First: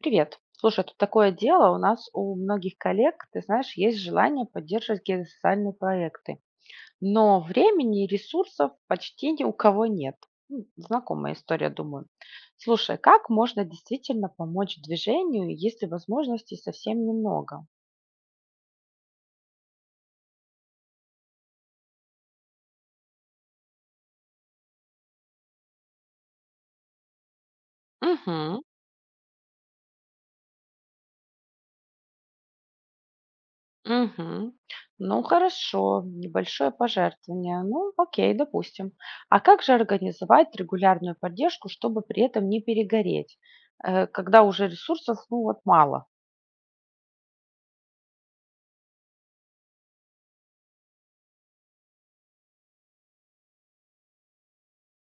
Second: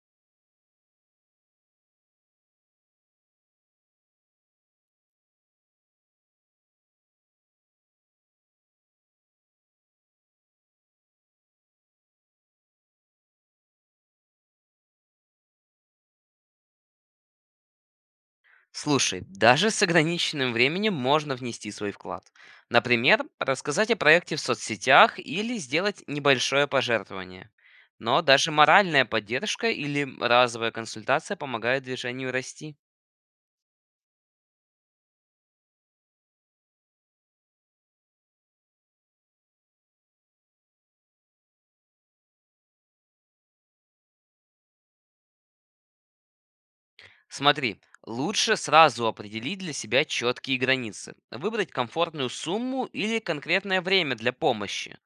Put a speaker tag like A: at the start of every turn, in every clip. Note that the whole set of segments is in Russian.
A: Привет. Слушай, тут такое дело. У нас у многих коллег, ты знаешь, есть желание поддерживать геосоциальные проекты. Но времени и ресурсов почти ни у кого нет. Знакомая история, думаю. Слушай, как можно действительно помочь движению, если возможностей совсем немного?
B: Слушай, даже с ограниченным временем можно внести свой вклад. Например, рассказать о проекте в соцсетях или сделать небольшое пожертвование. Но даже
A: Мгм.
B: моральная поддержка или разовая консультация помогает движению расти.
A: Мгм. Ну, хорошо, небольшое пожертвование. Ну, окей, допустим. А как же организовать регулярную поддержку, чтобы при этом не перегореть, когда уже ресурсов, ну, вот мало?
B: Смотри, лучше сразу определить для себя четкие границы, выбрать комфортную сумму или конкретное время для помощи.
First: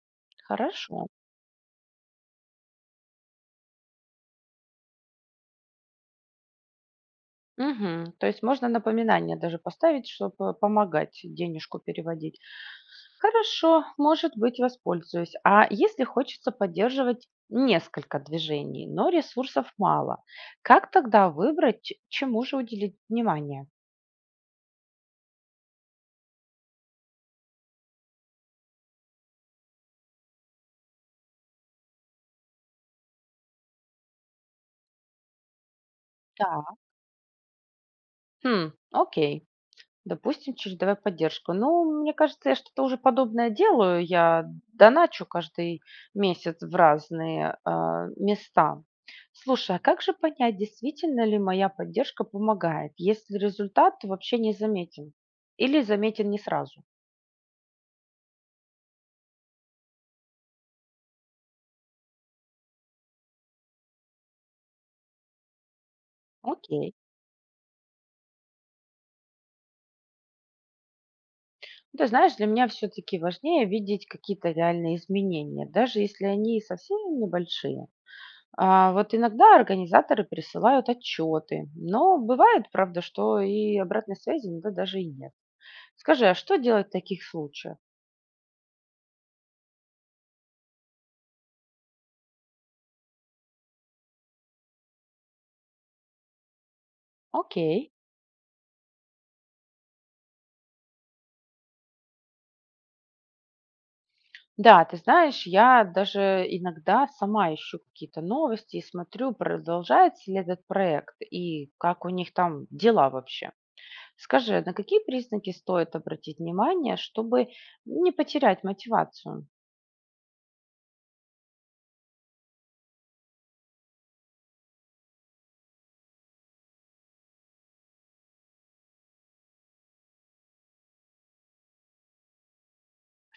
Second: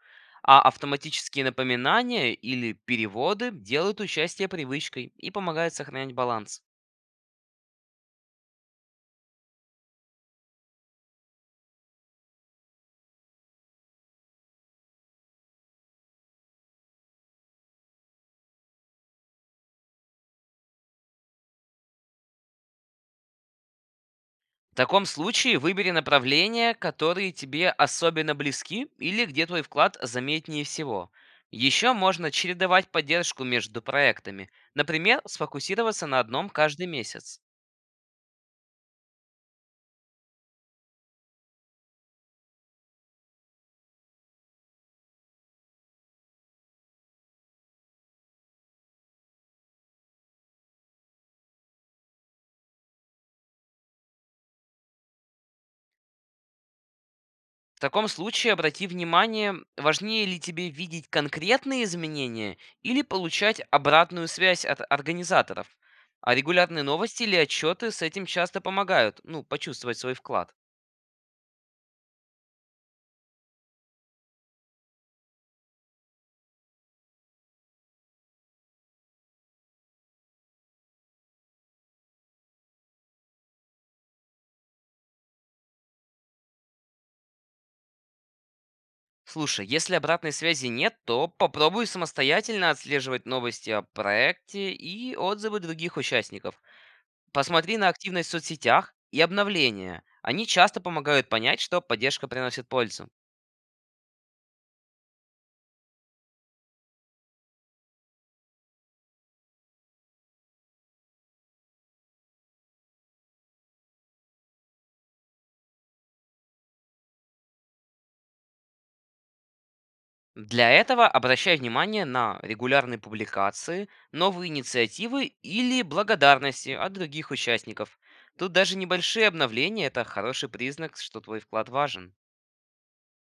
B: А
A: Хорошо.
B: автоматические напоминания или переводы делают участие привычкой и помогают сохранять баланс.
A: Мгм. То есть можно напоминание даже поставить, чтобы помогать денежку переводить. Хорошо, может быть, воспользуюсь. А если хочется поддерживать несколько движений, но ресурсов мало, как тогда выбрать, чему же уделить внимание?
B: В таком случае выбери направления, которые тебе особенно близки или где твой вклад заметнее всего. Еще можно чередовать поддержку между проектами, например, сфокусироваться на одном
A: Да.
B: каждый месяц.
A: Хм, окей. Допустим, через давай поддержку. Ну, мне кажется, я что-то уже подобное делаю. Я доначу каждый месяц в разные места. Слушай, а как же понять, действительно ли моя поддержка помогает, если результат вообще не заметен или заметен не сразу?
B: В таком случае обрати внимание, важнее ли тебе видеть конкретные изменения или получать обратную связь от организаторов. А регулярные
A: Окей.
B: новости или отчеты с этим часто помогают, ну, почувствовать свой вклад.
A: Ну, ты знаешь, для меня все-таки важнее видеть какие-то реальные изменения, даже если они совсем небольшие. А, вот иногда организаторы присылают отчеты, но бывает, правда, что и обратной связи иногда даже и нет. Скажи, а что делать в таких случаях?
B: Слушай, если обратной связи нет, то попробуй самостоятельно отслеживать новости о проекте и отзывы других участников. Посмотри на
A: Окей.
B: активность в соцсетях и обновления. Они часто помогают понять, что поддержка приносит пользу.
A: Да, ты знаешь, я даже иногда сама ищу какие-то новости и смотрю, продолжается ли этот проект и как у них там дела вообще. Скажи, а на какие признаки стоит обратить внимание, чтобы не потерять мотивацию?
B: Для этого обращай внимание на регулярные публикации, новые инициативы или благодарности от других участников. Тут даже небольшие обновления– это хороший признак, что твой вклад важен.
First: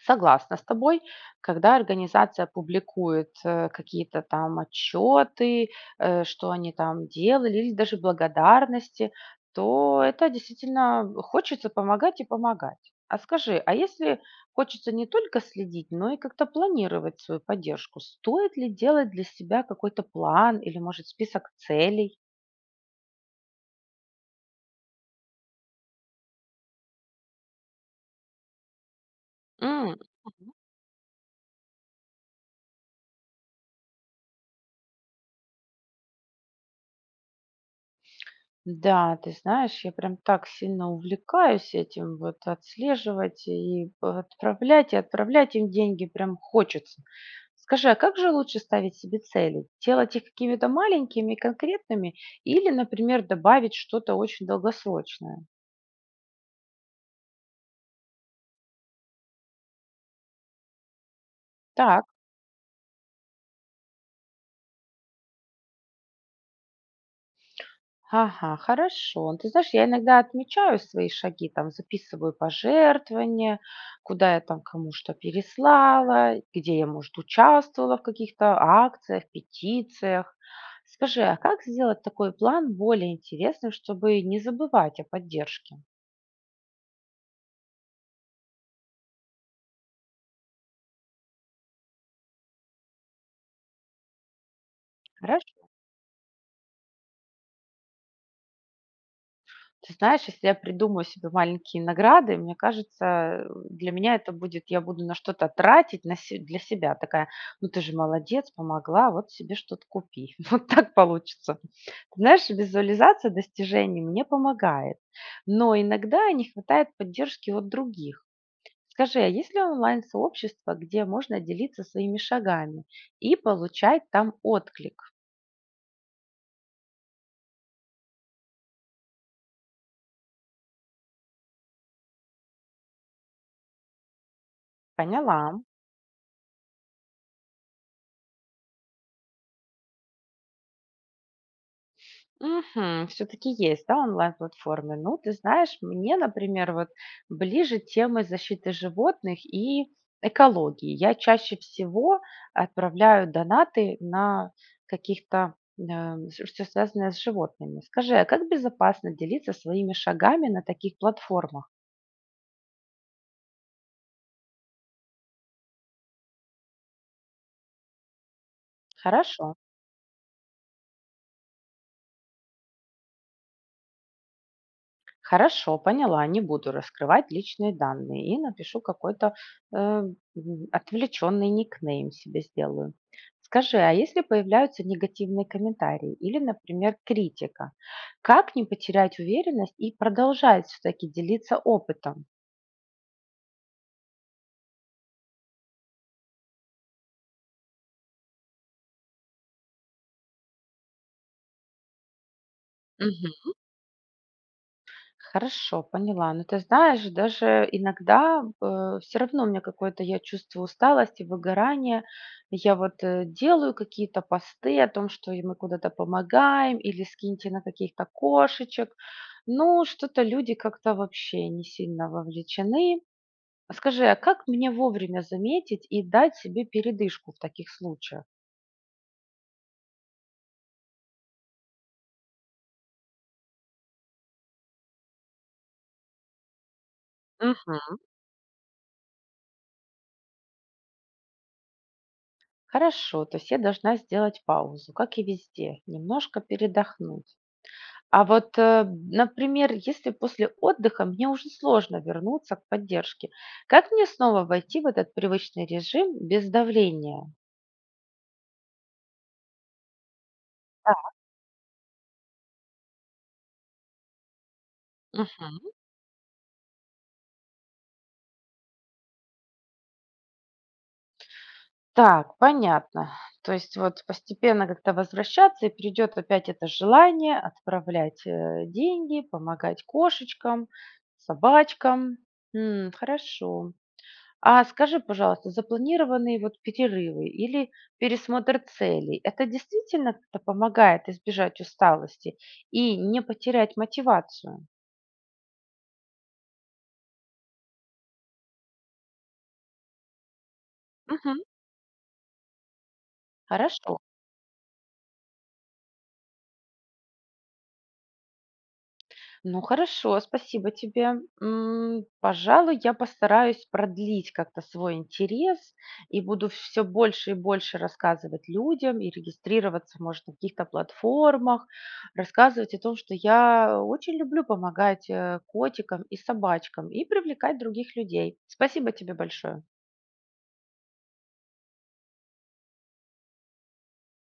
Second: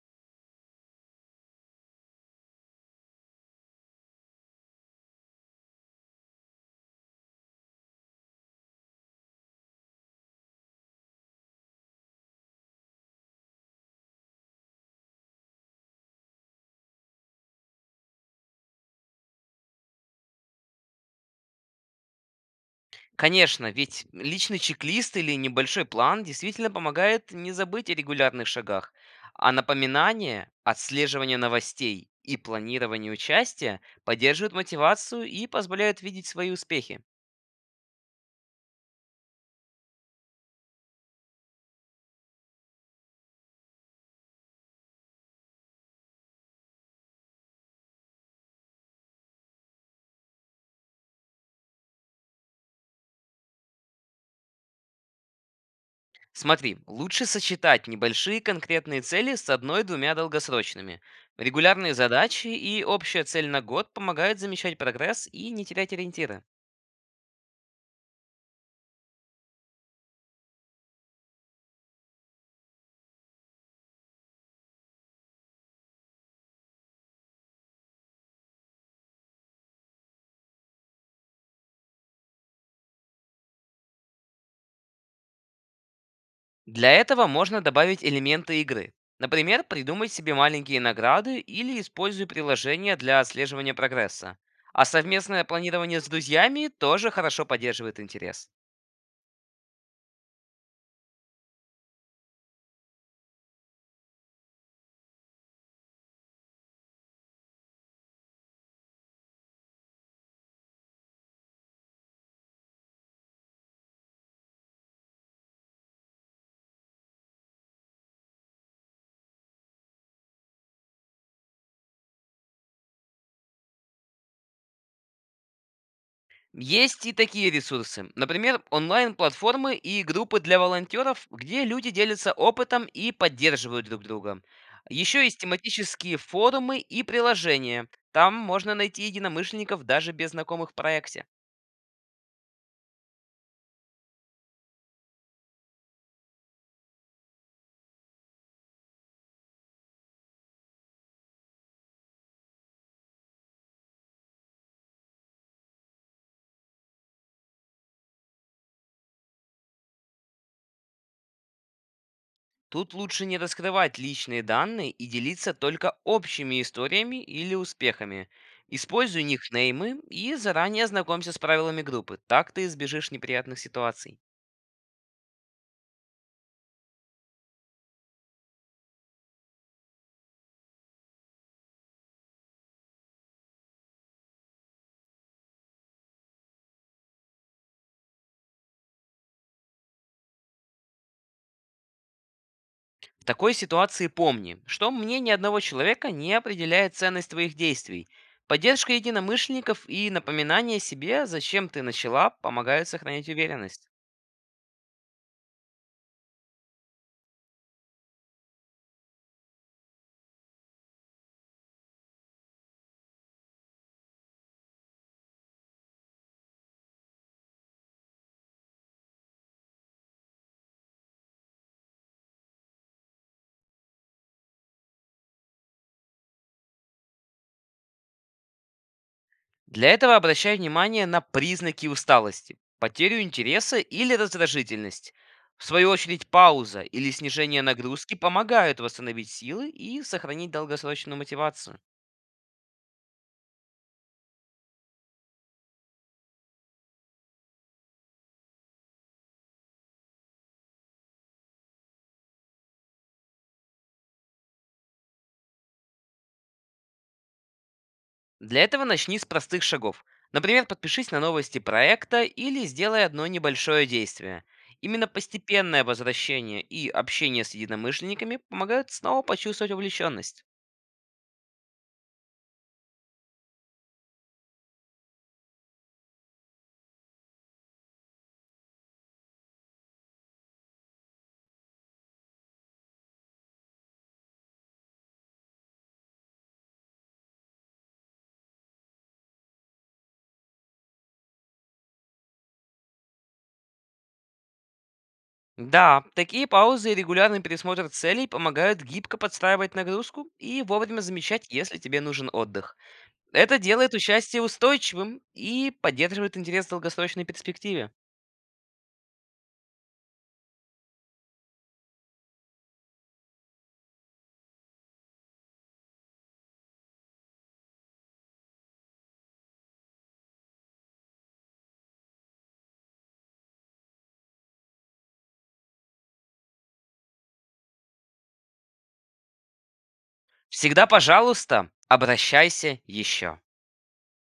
A: Согласна с тобой. Когда организация публикует какие-то там отчеты, что они там делали, или даже благодарности, то это действительно хочется помогать и помогать. А скажи, а если хочется не только следить, но и как-то планировать свою поддержку, стоит ли делать для себя какой-то план или, может, список целей?
B: Конечно, ведь личный чек-лист или небольшой план действительно помогает не забыть о регулярных шагах, а напоминание, отслеживание новостей и планирование участия поддерживают мотивацию и позволяют видеть свои успехи.
A: Да, ты знаешь, я прям так сильно увлекаюсь этим, вот отслеживать и отправлять им деньги прям хочется. Скажи, а как же лучше ставить себе цели? Делать их какими-то маленькими, и конкретными или, например, добавить что-то очень долгосрочное?
B: Смотри, лучше сочетать небольшие конкретные цели с одной-двумя долгосрочными. Регулярные
A: Так.
B: задачи и общая цель на год помогают замечать прогресс и не терять ориентиры.
A: Ага, хорошо. Ты знаешь, я иногда отмечаю свои шаги, там записываю пожертвования, куда я там кому что переслала, где я, может, участвовала в каких-то акциях, петициях. Скажи, а как сделать такой план более интересным, чтобы не забывать о поддержке?
B: Для этого можно добавить элементы игры. Например, придумай себе маленькие награды или используй приложение для отслеживания прогресса. А совместное планирование с друзьями тоже хорошо поддерживает интерес.
A: Ты знаешь, если я придумаю себе маленькие награды, мне кажется, для меня это будет, я буду на что-то тратить на для себя. Такая, ну ты же молодец, помогла, вот себе что-то купи. Вот так получится. Знаешь, визуализация достижений мне помогает, но иногда не хватает поддержки от других. Скажи, а есть ли онлайн-сообщество, где можно делиться своими шагами и получать там отклик?
B: Есть и такие ресурсы. Например, онлайн-платформы и группы для волонтеров, где люди делятся опытом и поддерживают друг друга. Еще есть
A: Поняла.
B: тематические форумы и приложения. Там можно найти единомышленников даже без знакомых в проекте.
A: Мгм. Все-таки есть, да, онлайн-платформы. Ну, ты знаешь, мне, например, вот ближе темы защиты животных и экологии. Я чаще всего отправляю донаты на каких-то э, все связанное с животными. Скажи, а как безопасно делиться своими шагами на таких платформах?
B: Тут лучше не раскрывать личные данные и делиться только общими историями или успехами. Используй
A: Хорошо.
B: никнеймы и заранее ознакомься с правилами группы. Так ты избежишь неприятных ситуаций.
A: Хорошо, поняла. Не буду раскрывать личные данные и напишу какой-то э, отвлеченный никнейм себе сделаю. Скажи, а если появляются негативные комментарии или, например, критика, как не потерять уверенность и продолжать все-таки делиться опытом?
B: В такой ситуации помни, что мнение одного человека не определяет ценность твоих действий. Поддержка единомышленников и напоминание себе, зачем ты начала, помогают сохранять уверенность.
A: Хорошо, поняла. Но ты знаешь, даже иногда все равно у меня какое-то, я чувствую усталость и выгорание. Я вот делаю какие-то посты о том, что и мы куда-то помогаем или скиньте на каких-то кошечек. Ну, что-то люди как-то вообще не сильно вовлечены. Скажи, а как мне вовремя заметить и дать себе передышку в таких случаях?
B: Для этого обращай внимание на признаки усталости, потерю интереса или раздражительность. В свою очередь, пауза или снижение
A: Мгм.
B: нагрузки помогают восстановить силы и сохранить долгосрочную мотивацию.
A: Хорошо, то есть я должна сделать паузу, как и везде, немножко передохнуть. А вот, например, если после отдыха мне уже сложно вернуться к поддержке, как мне снова войти в этот привычный режим без давления?
B: Для этого начни с простых шагов. Например,
A: Да.
B: подпишись на новости проекта или сделай одно небольшое действие. Именно
A: Мгм.
B: постепенное возвращение и общение с единомышленниками помогают снова почувствовать увлеченность.
A: Так, понятно. То есть вот постепенно как-то возвращаться, и придет опять это желание отправлять деньги, помогать кошечкам, собачкам. М, хорошо. А скажи, пожалуйста, запланированные вот перерывы или пересмотр целей, это действительно как-то помогает избежать усталости и не потерять мотивацию?
B: Да, такие паузы и регулярный пересмотр целей помогают гибко подстраивать нагрузку и вовремя
A: Мгм.
B: замечать, если тебе нужен отдых. Это делает
A: Хорошо.
B: участие устойчивым и поддерживает интерес в долгосрочной перспективе.
A: Ну хорошо, спасибо тебе. Пожалуй, я постараюсь продлить как-то свой интерес и буду все больше и больше рассказывать людям и регистрироваться, может, на каких-то платформах, рассказывать о том, что я очень люблю помогать котикам и собачкам и привлекать других людей. Спасибо тебе большое.
B: Всегда, пожалуйста, обращайся еще.